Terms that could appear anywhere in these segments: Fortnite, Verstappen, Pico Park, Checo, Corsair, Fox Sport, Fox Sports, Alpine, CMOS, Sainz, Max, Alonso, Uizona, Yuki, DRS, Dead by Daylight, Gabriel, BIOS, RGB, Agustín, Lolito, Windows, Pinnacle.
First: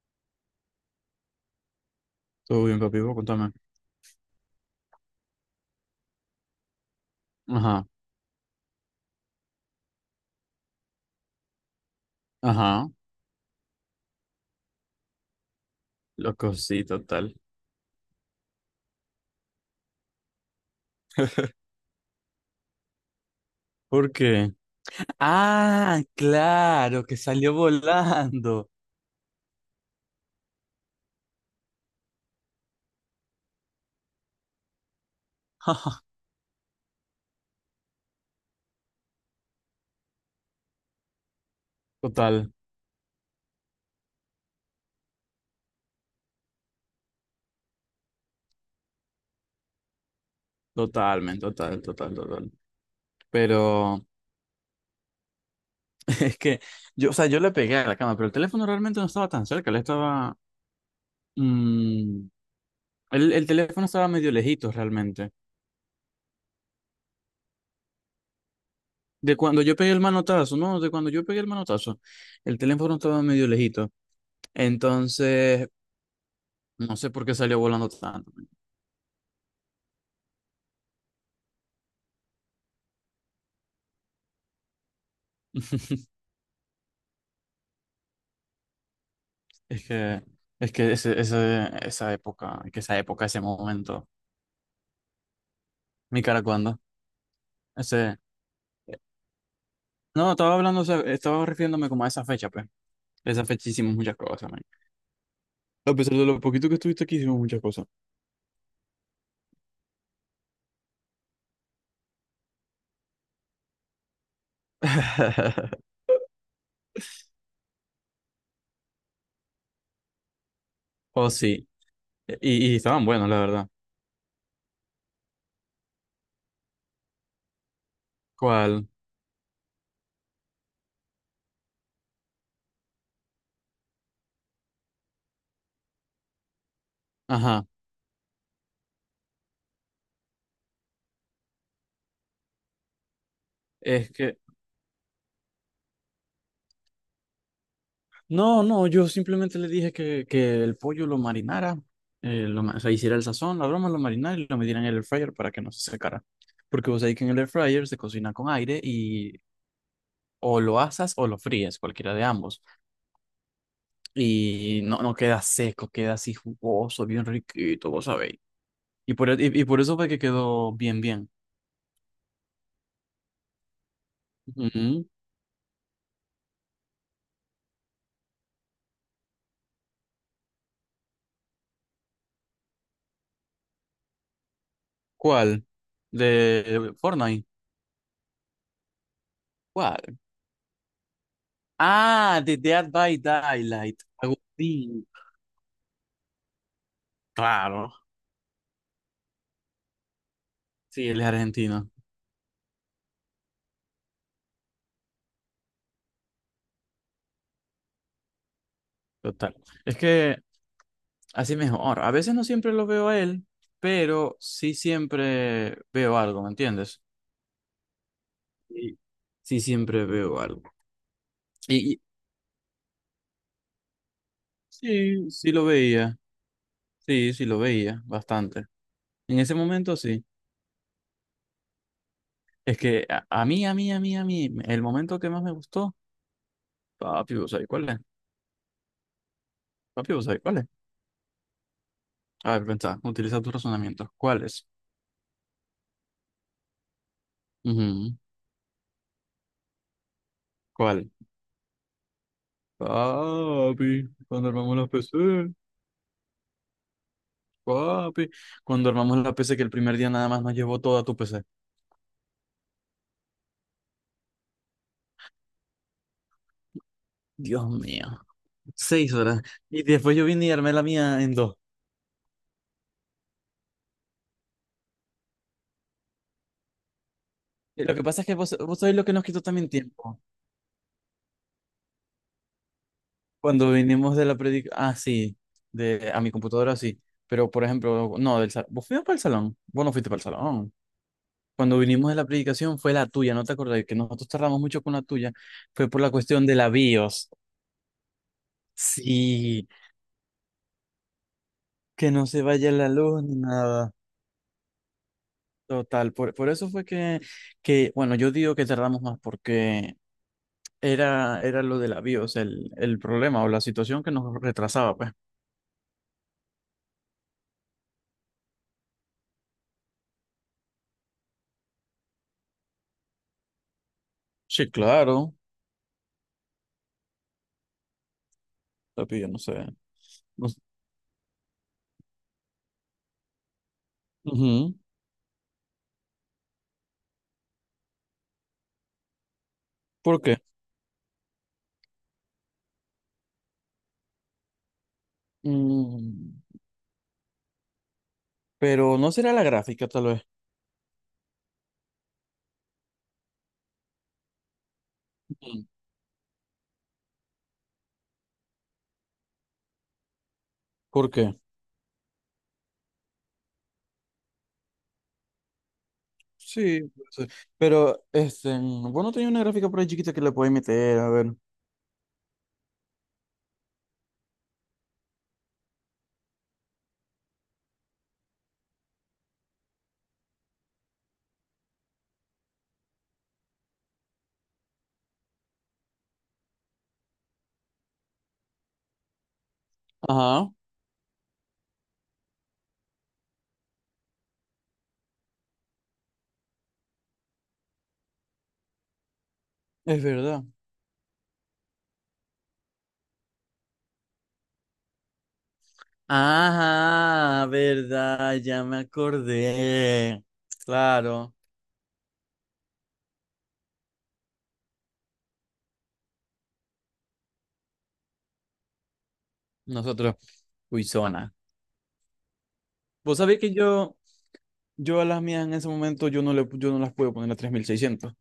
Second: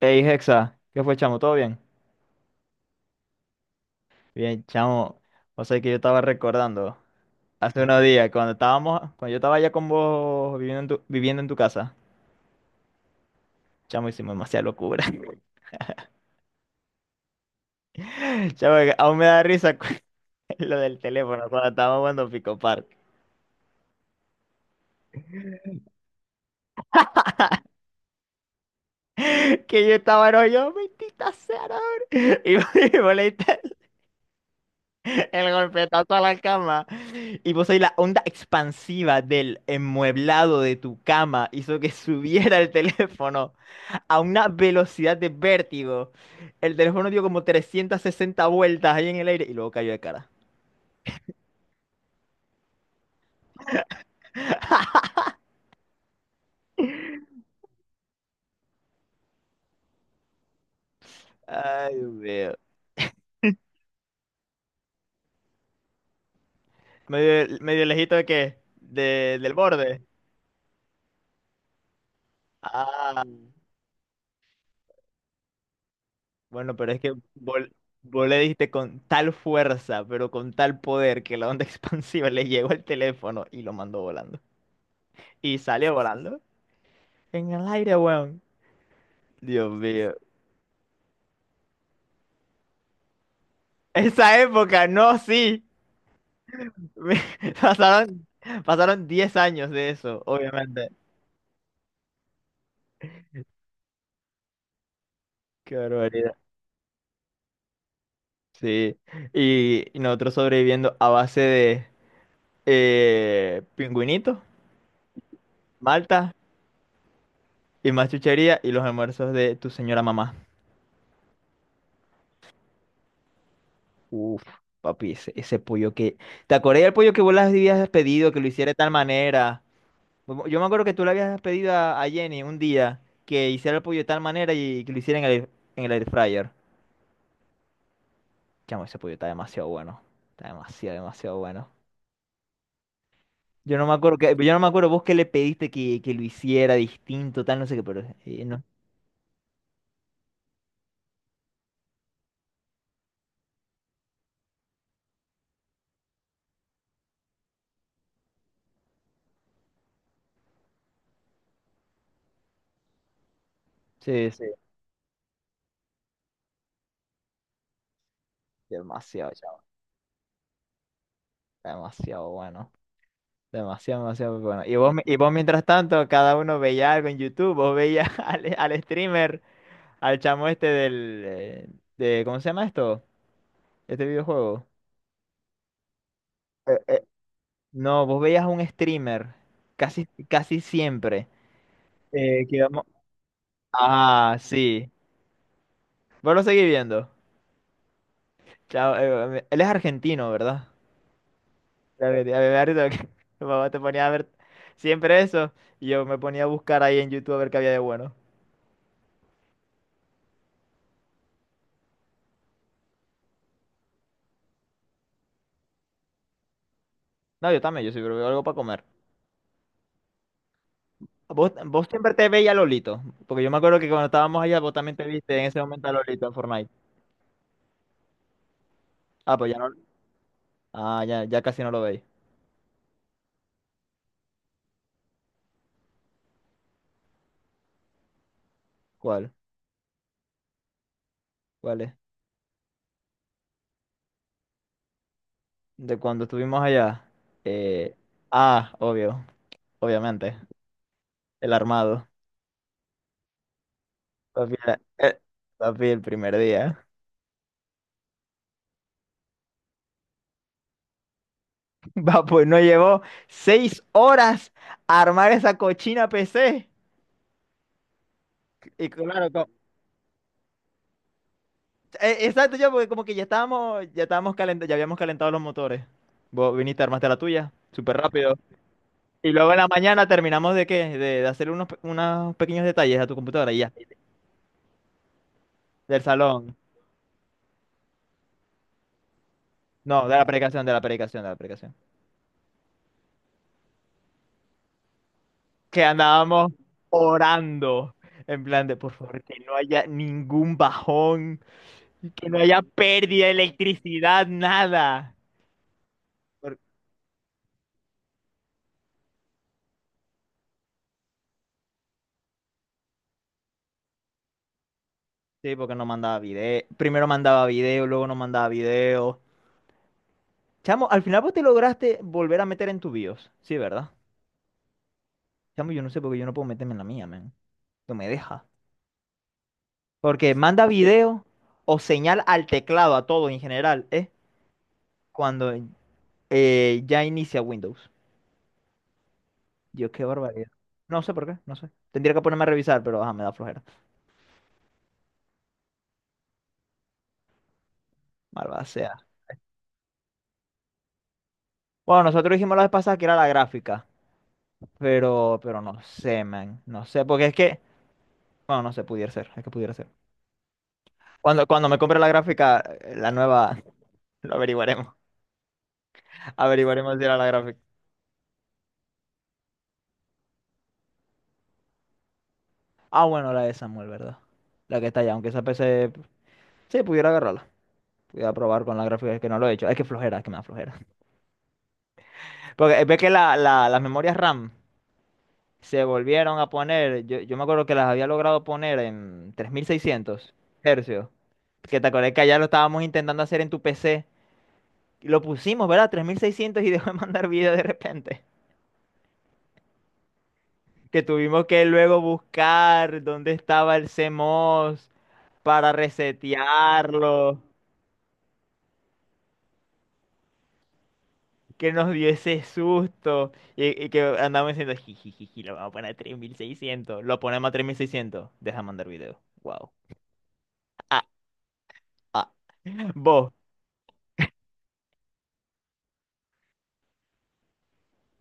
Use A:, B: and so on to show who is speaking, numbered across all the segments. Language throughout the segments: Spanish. A: Hey, Hexa, ¿qué fue, chamo? ¿Todo bien?
B: Todo bien, papi, vos contame.
A: Bien, chamo. O sea que yo estaba recordando hace
B: Ajá,
A: unos días cuando yo estaba allá con vos viviendo viviendo en tu casa.
B: ajá,
A: Chamo, hicimos demasiada locura.
B: loco, sí, total.
A: Chamo, que aún me da risa lo del teléfono cuando estábamos jugando Pico Park.
B: ¿Por qué? Ah, claro, que salió volando.
A: Que yo estaba, no, yo, mentita sea, no, hombre". Y vos y vos le diste el golpetazo a la cama. Y vos ahí la onda expansiva del enmueblado de tu cama hizo que
B: Total,
A: subiera el teléfono a una velocidad de vértigo. El teléfono dio como 360 vueltas ahí en el aire y luego cayó de cara.
B: totalmente, total, total, total. Pero es que yo, o sea, yo le pegué a la cama, pero el teléfono realmente no estaba tan cerca, le estaba...
A: Ay, Dios
B: mm,
A: mío.
B: el teléfono estaba medio lejito realmente.
A: Medio, medio lejito ¿de qué?
B: De
A: Del
B: cuando yo pegué el
A: borde.
B: manotazo, no, de cuando yo pegué el manotazo, el teléfono
A: Ah,
B: estaba medio lejito. Entonces,
A: bueno, pero
B: no
A: es
B: sé
A: que
B: por qué salió volando
A: vos
B: tanto.
A: le diste con tal fuerza, pero con tal poder que la onda expansiva le llegó al teléfono y lo mandó volando. Y salió volando en el aire, weón. Dios
B: Es
A: mío.
B: que, es que esa época, es que esa época, ese momento,
A: Esa época, no, sí.
B: mi cara cuando, ese,
A: Pasaron, pasaron 10 años de eso,
B: no, estaba hablando, o
A: obviamente.
B: sea, estaba refiriéndome como a esa fecha, pues, esa fecha hicimos muchas cosas, man.
A: Qué
B: A pesar de
A: barbaridad.
B: lo poquito que estuviste aquí, hicimos muchas cosas.
A: Sí. Y nosotros sobreviviendo a base de pingüinitos, malta y más chuchería y los almuerzos de tu señora mamá.
B: Oh, sí, y estaban buenos, la verdad.
A: Uf, papi, ese pollo que... ¿Te acordás del pollo que vos le habías pedido que lo hiciera de
B: ¿Cuál?
A: tal manera? Yo me acuerdo que tú le habías pedido a Jenny un día que hiciera el pollo de tal manera y que lo hiciera en el air fryer.
B: Ajá,
A: Chamo, ese pollo está demasiado bueno. Está demasiado, demasiado bueno.
B: es que,
A: Yo no me acuerdo vos qué le pediste que lo hiciera distinto, tal, no sé qué, pero no.
B: no, no, yo simplemente le dije que el pollo lo marinara, lo ma- o sea, hiciera el sazón, la broma, lo marinara y lo metiera en el air fryer para que no se secara. Porque vos sabés que en el air fryer se cocina con aire y o lo asas o lo fríes, cualquiera de ambos.
A: Sí, sí,
B: Y no, no queda seco, queda así jugoso, bien riquito, vos sabéis. Y por,
A: demasiado,
B: e- y,
A: chavo,
B: y por eso fue que quedó bien, bien.
A: demasiado bueno. Demasiado, demasiado bueno.
B: Ujú.
A: Y vos mientras tanto, cada uno veía algo en YouTube, vos veías al streamer, al chamo este ¿cómo se llama esto? Este videojuego.
B: ¿Cuál?
A: Eh,
B: ¿De
A: eh,
B: Fortnite?
A: no, vos veías a un streamer casi,
B: ¿Cuál?
A: casi siempre.
B: Ah,
A: Eh,
B: de
A: que vamos-
B: Dead by Daylight.
A: Ah, sí.
B: Agustín.
A: Vos lo seguís viendo.
B: Claro.
A: Chao, él es argentino, ¿verdad?
B: Sí, él es argentino,
A: Ya me da risa porque mi mamá te ponía a ver siempre eso y yo me ponía a buscar ahí en YouTube a ver qué había de bueno.
B: total. Es que así mejor. A veces no siempre lo veo a él, pero sí siempre veo algo, ¿me entiendes?
A: No, yo también, yo siempre veo algo para comer.
B: Sí, sí siempre veo algo.
A: ¿Vos,
B: Y,
A: vos
B: y-
A: siempre te veías a Lolito? Porque yo me acuerdo que cuando estábamos allá vos también te
B: sí,
A: viste en
B: sí
A: ese
B: lo
A: momento a
B: veía,
A: Lolito en Fortnite.
B: sí, sí lo veía, bastante.
A: Ah,
B: En
A: pues
B: ese
A: ya no.
B: momento sí.
A: Ah, ya casi no lo veis.
B: Es que a mí, a mí, a mí, a mí, el momento que más me gustó, papi, ¿vos sabés cuál es?
A: ¿Cuál?
B: Papi, ¿vos sabés cuál es?
A: ¿Cuál es?
B: A ver, pensá, utiliza tus razonamientos. ¿Cuál es?
A: De cuando estuvimos allá. Eh,
B: Ujú.
A: obvio, obviamente.
B: ¿Cuál?
A: El armado.
B: Papi, cuando
A: Papi,
B: armamos los
A: eh,
B: PC.
A: papi, el primer día.
B: Papi, cuando armamos la PC, que el primer día nada más nos llevó toda tu PC.
A: Va, pues no llevó 6 horas a armar esa cochina PC.
B: Dios mío,
A: Y
B: seis
A: claro,
B: horas. Y después yo vine y armé la mía en dos.
A: exacto, yo, porque como que ya estábamos, calentando, ya habíamos calentado los motores. Vos viniste, armaste la tuya,
B: Y lo
A: súper
B: que pasa es
A: rápido.
B: que vos, vos sabés lo que nos
A: Y
B: quitó
A: luego en la
B: también
A: mañana
B: tiempo.
A: terminamos de qué, de hacer unos pequeños detalles a tu computadora y
B: Cuando
A: ya,
B: vinimos de la predica, ah, sí,
A: del
B: de, a mi
A: salón.
B: computadora, sí. Pero, por ejemplo, no, del salón. ¿Vos fuimos para el salón? Vos no
A: No,
B: fuiste
A: de
B: para
A: la
B: el
A: aplicación, de
B: salón.
A: la aplicación, de la aplicación.
B: Cuando vinimos de la predicación fue la tuya, ¿no te acordás? Que nosotros tardamos mucho con la tuya.
A: Que
B: Fue por la cuestión
A: andábamos
B: de la BIOS.
A: orando, en plan de, por favor, que no
B: Sí,
A: haya ningún bajón,
B: que no
A: que no
B: se
A: haya
B: vaya la luz
A: pérdida de
B: ni nada.
A: electricidad, nada.
B: Total, por
A: Por-
B: eso fue que, bueno, yo digo que tardamos más porque era lo de la bios el problema o la situación que nos retrasaba, pues.
A: Sí, porque no mandaba video. Primero mandaba video, luego no mandaba video. Chamo, al final vos te lograste volver a meter en tu BIOS. Sí, ¿verdad?
B: Sí, claro,
A: Chamo, yo no sé por qué yo no puedo meterme en la mía, man. No me deja.
B: papi, yo no sé.
A: Porque
B: No s-
A: manda video o señal al teclado, a todo en general, ¿eh?
B: Ujú.
A: Cuando ya inicia Windows. Dios, qué
B: ¿Por qué?
A: barbaridad. No sé por qué, no sé. Tendría que ponerme a revisar, pero ajá, me da flojera.
B: Mm,
A: Malvada
B: pero
A: sea.
B: no será la gráfica, tal vez.
A: Bueno, nosotros dijimos la vez pasada que era la gráfica. Pero
B: Ujú.
A: no sé, man. No sé, porque es que. Bueno, no sé, pudiera ser, es que pudiera ser.
B: ¿Por qué?
A: Cuando me compre la gráfica, la nueva, lo averiguaremos.
B: Sí,
A: Averiguaremos si
B: puede
A: era la
B: ser.
A: gráfica.
B: Pero, este, bueno, tenía una gráfica por ahí chiquita que le podéis meter, a ver.
A: Ah, bueno, la de Samuel, ¿verdad? La que está allá, aunque esa PC, sí, pudiera agarrarla. Pudiera probar con la gráfica, es que no lo he hecho. Es que flojera, es que me da flojera. Porque ve que las memorias RAM se volvieron a poner, yo me acuerdo que las había logrado poner en tres mil seiscientos
B: Ajá,
A: hercios. Que te acordás que allá lo estábamos intentando hacer en tu PC. Y lo pusimos, ¿verdad? 3600 y dejó de mandar video de repente.
B: es verdad.
A: Que tuvimos que luego buscar dónde estaba el CMOS para resetearlo,
B: Ajá, verdad, ya me acordé. Claro.
A: que nos dio ese susto y que andamos diciendo, jijijiji, lo vamos a poner a 3600, lo ponemos a 3600, deja mandar video, wow.
B: Nosotros,
A: Ah,
B: Uizona.
A: ah.
B: Vos
A: Vos,
B: sabés que yo a las mías en ese momento yo no, le, yo no las puedo poner a 3600.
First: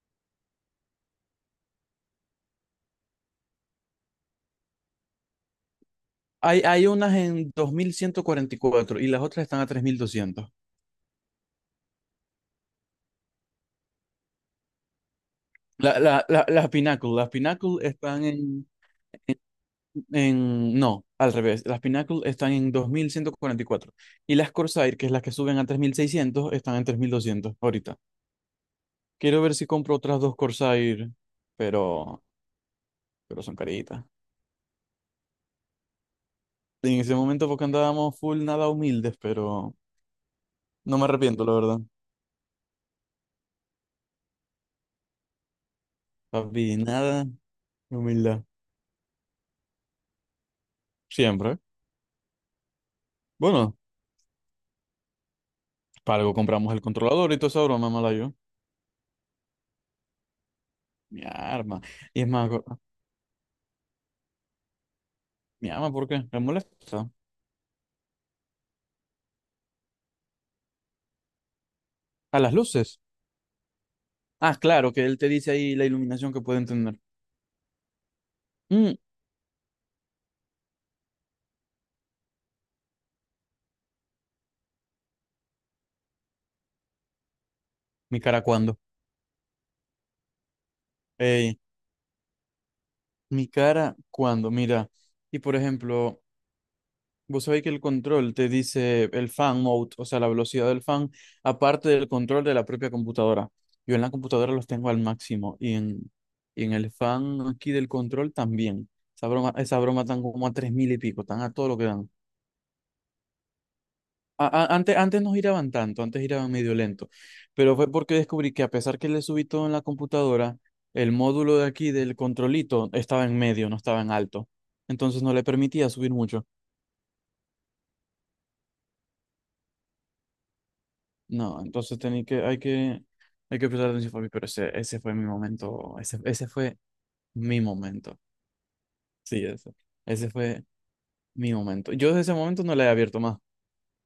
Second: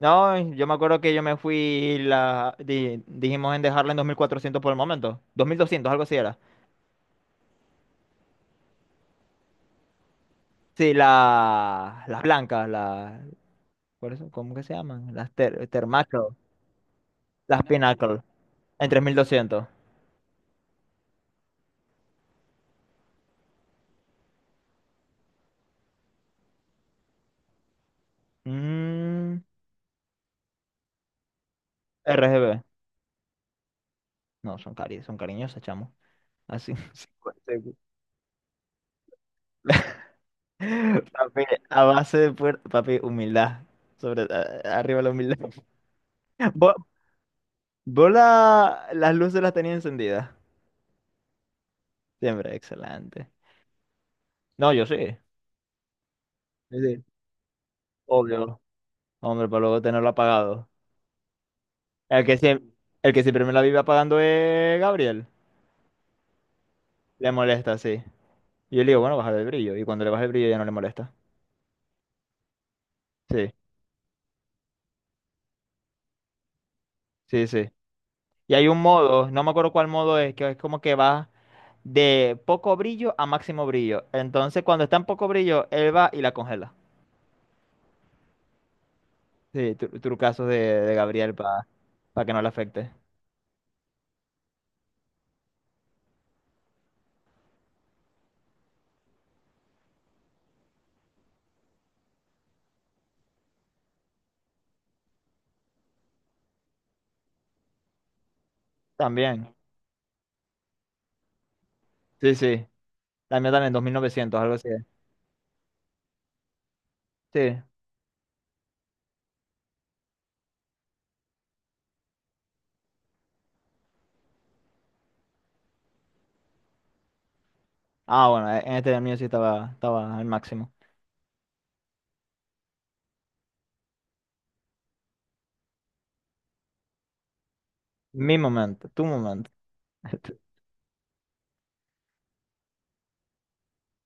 A: no, yo me acuerdo que yo me fui, dijimos en dejarla en 2400 por el momento, 2200 algo así era.
B: Hay, hay unas en 2144 y las otras están a 3200.
A: Sí, las blancas, ¿cuáles son? ¿Cómo que se llaman? Las
B: La, la,
A: termacro,
B: la- las Pinnacle, las
A: las
B: Pinnacle
A: pinnacle.
B: están
A: En 3200.
B: en... No, al revés. Las Pinnacle están en 2144 y las Corsair, que es las que suben a 3600 están en 3200 ahorita.
A: Mm,
B: Quiero ver si compro otras dos Corsair, pero,
A: RGB.
B: pero son caritas.
A: No, son cariñosas, chamo. Así.
B: En ese momento
A: 50
B: porque andábamos full nada humildes, pero no me
A: Papi,
B: arrepiento, la verdad.
A: a base de puer- Papi, humildad. Arriba la humildad. ¿Vos,
B: Papi, nada de
A: vos
B: humildad.
A: las luces las tenías encendidas?
B: Siempre.
A: Siempre, excelente.
B: Bueno,
A: No, yo sí.
B: para algo compramos
A: Sí,
B: el
A: sí.
B: controlador y toda esa broma, mala yo.
A: Obvio. Hombre, para luego tenerlo apagado.
B: Mi arma. Y
A: El
B: es
A: que
B: más, go-
A: siempre, el que siempre me la vive apagando es Gabriel.
B: mi arma, ¿por qué? ¿Me molesta?
A: Le molesta, sí. Y yo le digo, bueno, bajar el brillo. Y cuando le baja el brillo ya no le molesta.
B: A las luces.
A: Sí,
B: Ah, claro, que él te dice ahí la iluminación que pueden tener.
A: sí, sí. Y hay un
B: Mm,
A: modo, no me acuerdo cuál modo es, que es como que va de poco brillo a máximo brillo. Entonces, cuando está en poco brillo, él va y la congela.
B: mi cara, ¿cuándo?
A: Sí, trucazos de Gabriel
B: Ey,
A: para que no le afecte.
B: mi cara, ¿cuándo? Mira. Y por ejemplo. Vos sabéis que el control te dice el fan mode, o sea, la velocidad del fan, aparte del control de la propia computadora. Yo en la computadora los tengo al máximo y en el fan aquí del control también.
A: También.
B: Esa broma están como a 3000 y pico, están a todo lo que dan.
A: Sí, sí. La mía también, 2900
B: A-
A: algo
B: a-
A: así.
B: antes, antes no giraban tanto, antes giraban medio lento,
A: Sí.
B: pero fue porque descubrí que a pesar que le subí todo en la computadora, el módulo de aquí del controlito estaba en medio, no estaba en alto. Entonces no le permitía subir mucho.
A: Ah, bueno, en este el mío sí estaba al máximo.
B: No, entonces tenía que, hay que, hay que prestar atención para mí, pero ese fue mi momento, ese fue mi momento.
A: Mi momento, tu
B: Sí,
A: momento.
B: ese fue mi momento. Yo desde ese momento no la he abierto más. O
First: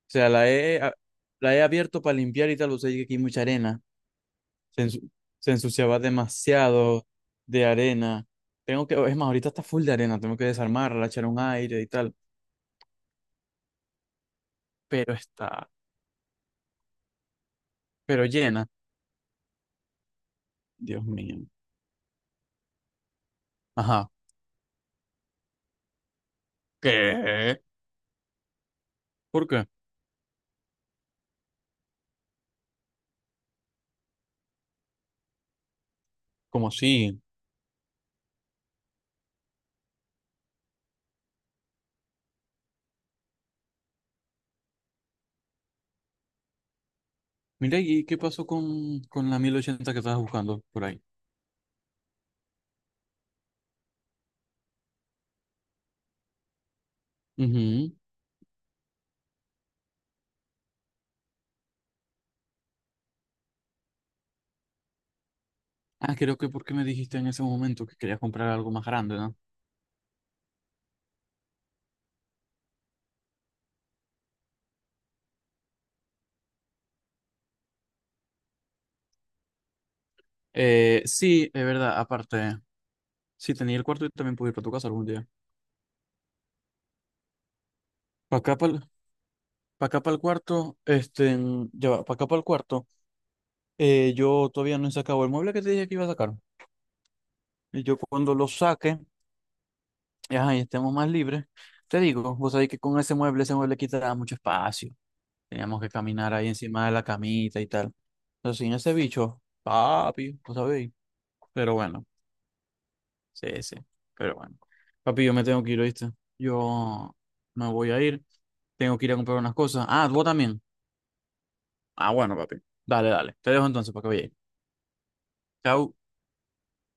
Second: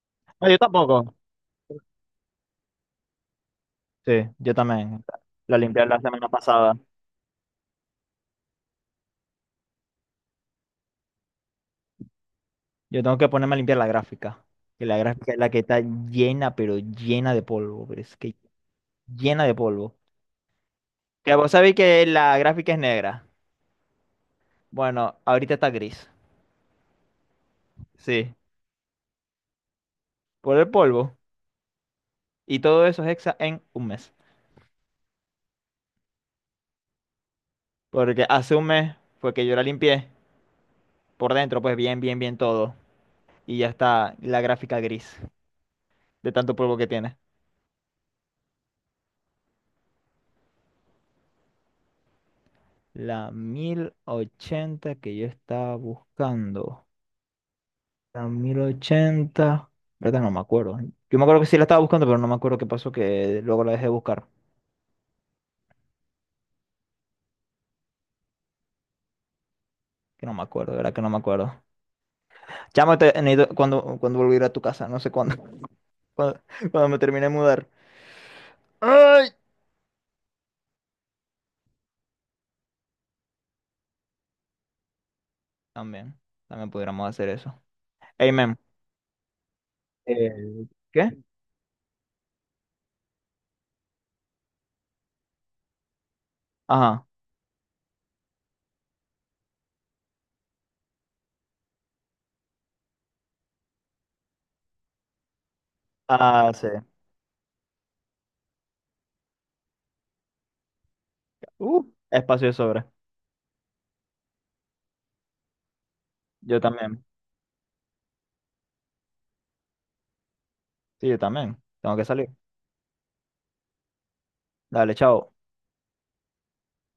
B: sea,
A: No,
B: la
A: yo
B: he, a-
A: tampoco.
B: la he abierto para limpiar y tal, o sea, que aquí hay mucha arena,
A: Sí, yo
B: se,
A: también.
B: ensu- se
A: La limpié
B: ensuciaba
A: la semana pasada.
B: demasiado de arena. Tengo que, es más, ahorita está full de arena, tengo que desarmarla, echar un aire y tal,
A: Yo tengo que ponerme a limpiar la gráfica. Que la
B: pero
A: gráfica es la que
B: está,
A: está llena, pero llena de polvo. Pero es
B: pero
A: que
B: llena.
A: llena de polvo.
B: Dios
A: Que
B: mío.
A: vos sabéis que la gráfica es negra.
B: Ajá.
A: Bueno, ahorita está gris.
B: ¿Qué?
A: Sí,
B: ¿Por qué?
A: por el polvo. Y todo eso es hexa en un mes.
B: ¿Cómo así?
A: Porque hace un mes fue que yo la limpié por dentro, pues bien, bien, bien todo. Y ya está la gráfica gris de tanto polvo que tiene.
B: Mira, ¿y qué pasó con la 1080 que estabas buscando por ahí?
A: La 1080 que yo estaba buscando.
B: Ujú.
A: La 1080 ¿verdad? No me acuerdo. Yo me acuerdo que sí la estaba buscando, pero no me acuerdo qué pasó, que luego la dejé de buscar.
B: Ah, creo que porque me dijiste en ese momento que querías comprar algo más grande, ¿no?
A: Que no me acuerdo, de ¿verdad? Que no me acuerdo. Chamo, cuando volví a ir a tu casa, no sé cuándo. Cuando, cuando me termine de mudar. ¡Ay!
B: Sí, es verdad, aparte, sí tenía el cuarto y también pude ir para tu casa algún día.
A: También, también pudiéramos hacer eso.
B: Para acá,
A: Amen.
B: para acá, para el cuarto,
A: ¿Qué?
B: este, para acá, para el cuarto, yo todavía no he sacado el mueble que te dije que iba a sacar.
A: Ajá.
B: Y yo cuando lo saque, ajá, y estemos más libres, te digo, vos sabés que con ese mueble quita mucho espacio. Teníamos que caminar ahí
A: Ah, sí.
B: encima de la camita y tal. Pero sin ese bicho, papi, ¿no sabéis? Pero
A: Uh,
B: bueno,
A: espacio de sobra.
B: sí, sí. Pero bueno. Papi, yo me tengo que ir, ¿oíste?
A: Yo también.
B: Yo me voy a ir. Tengo que ir a comprar unas cosas. Ah, vos también.
A: Sí, yo también. Tengo que
B: Ah,
A: salir.
B: bueno, papi. Dale, dale. Te dejo entonces para que vayas.
A: Dale, chao.
B: Chau.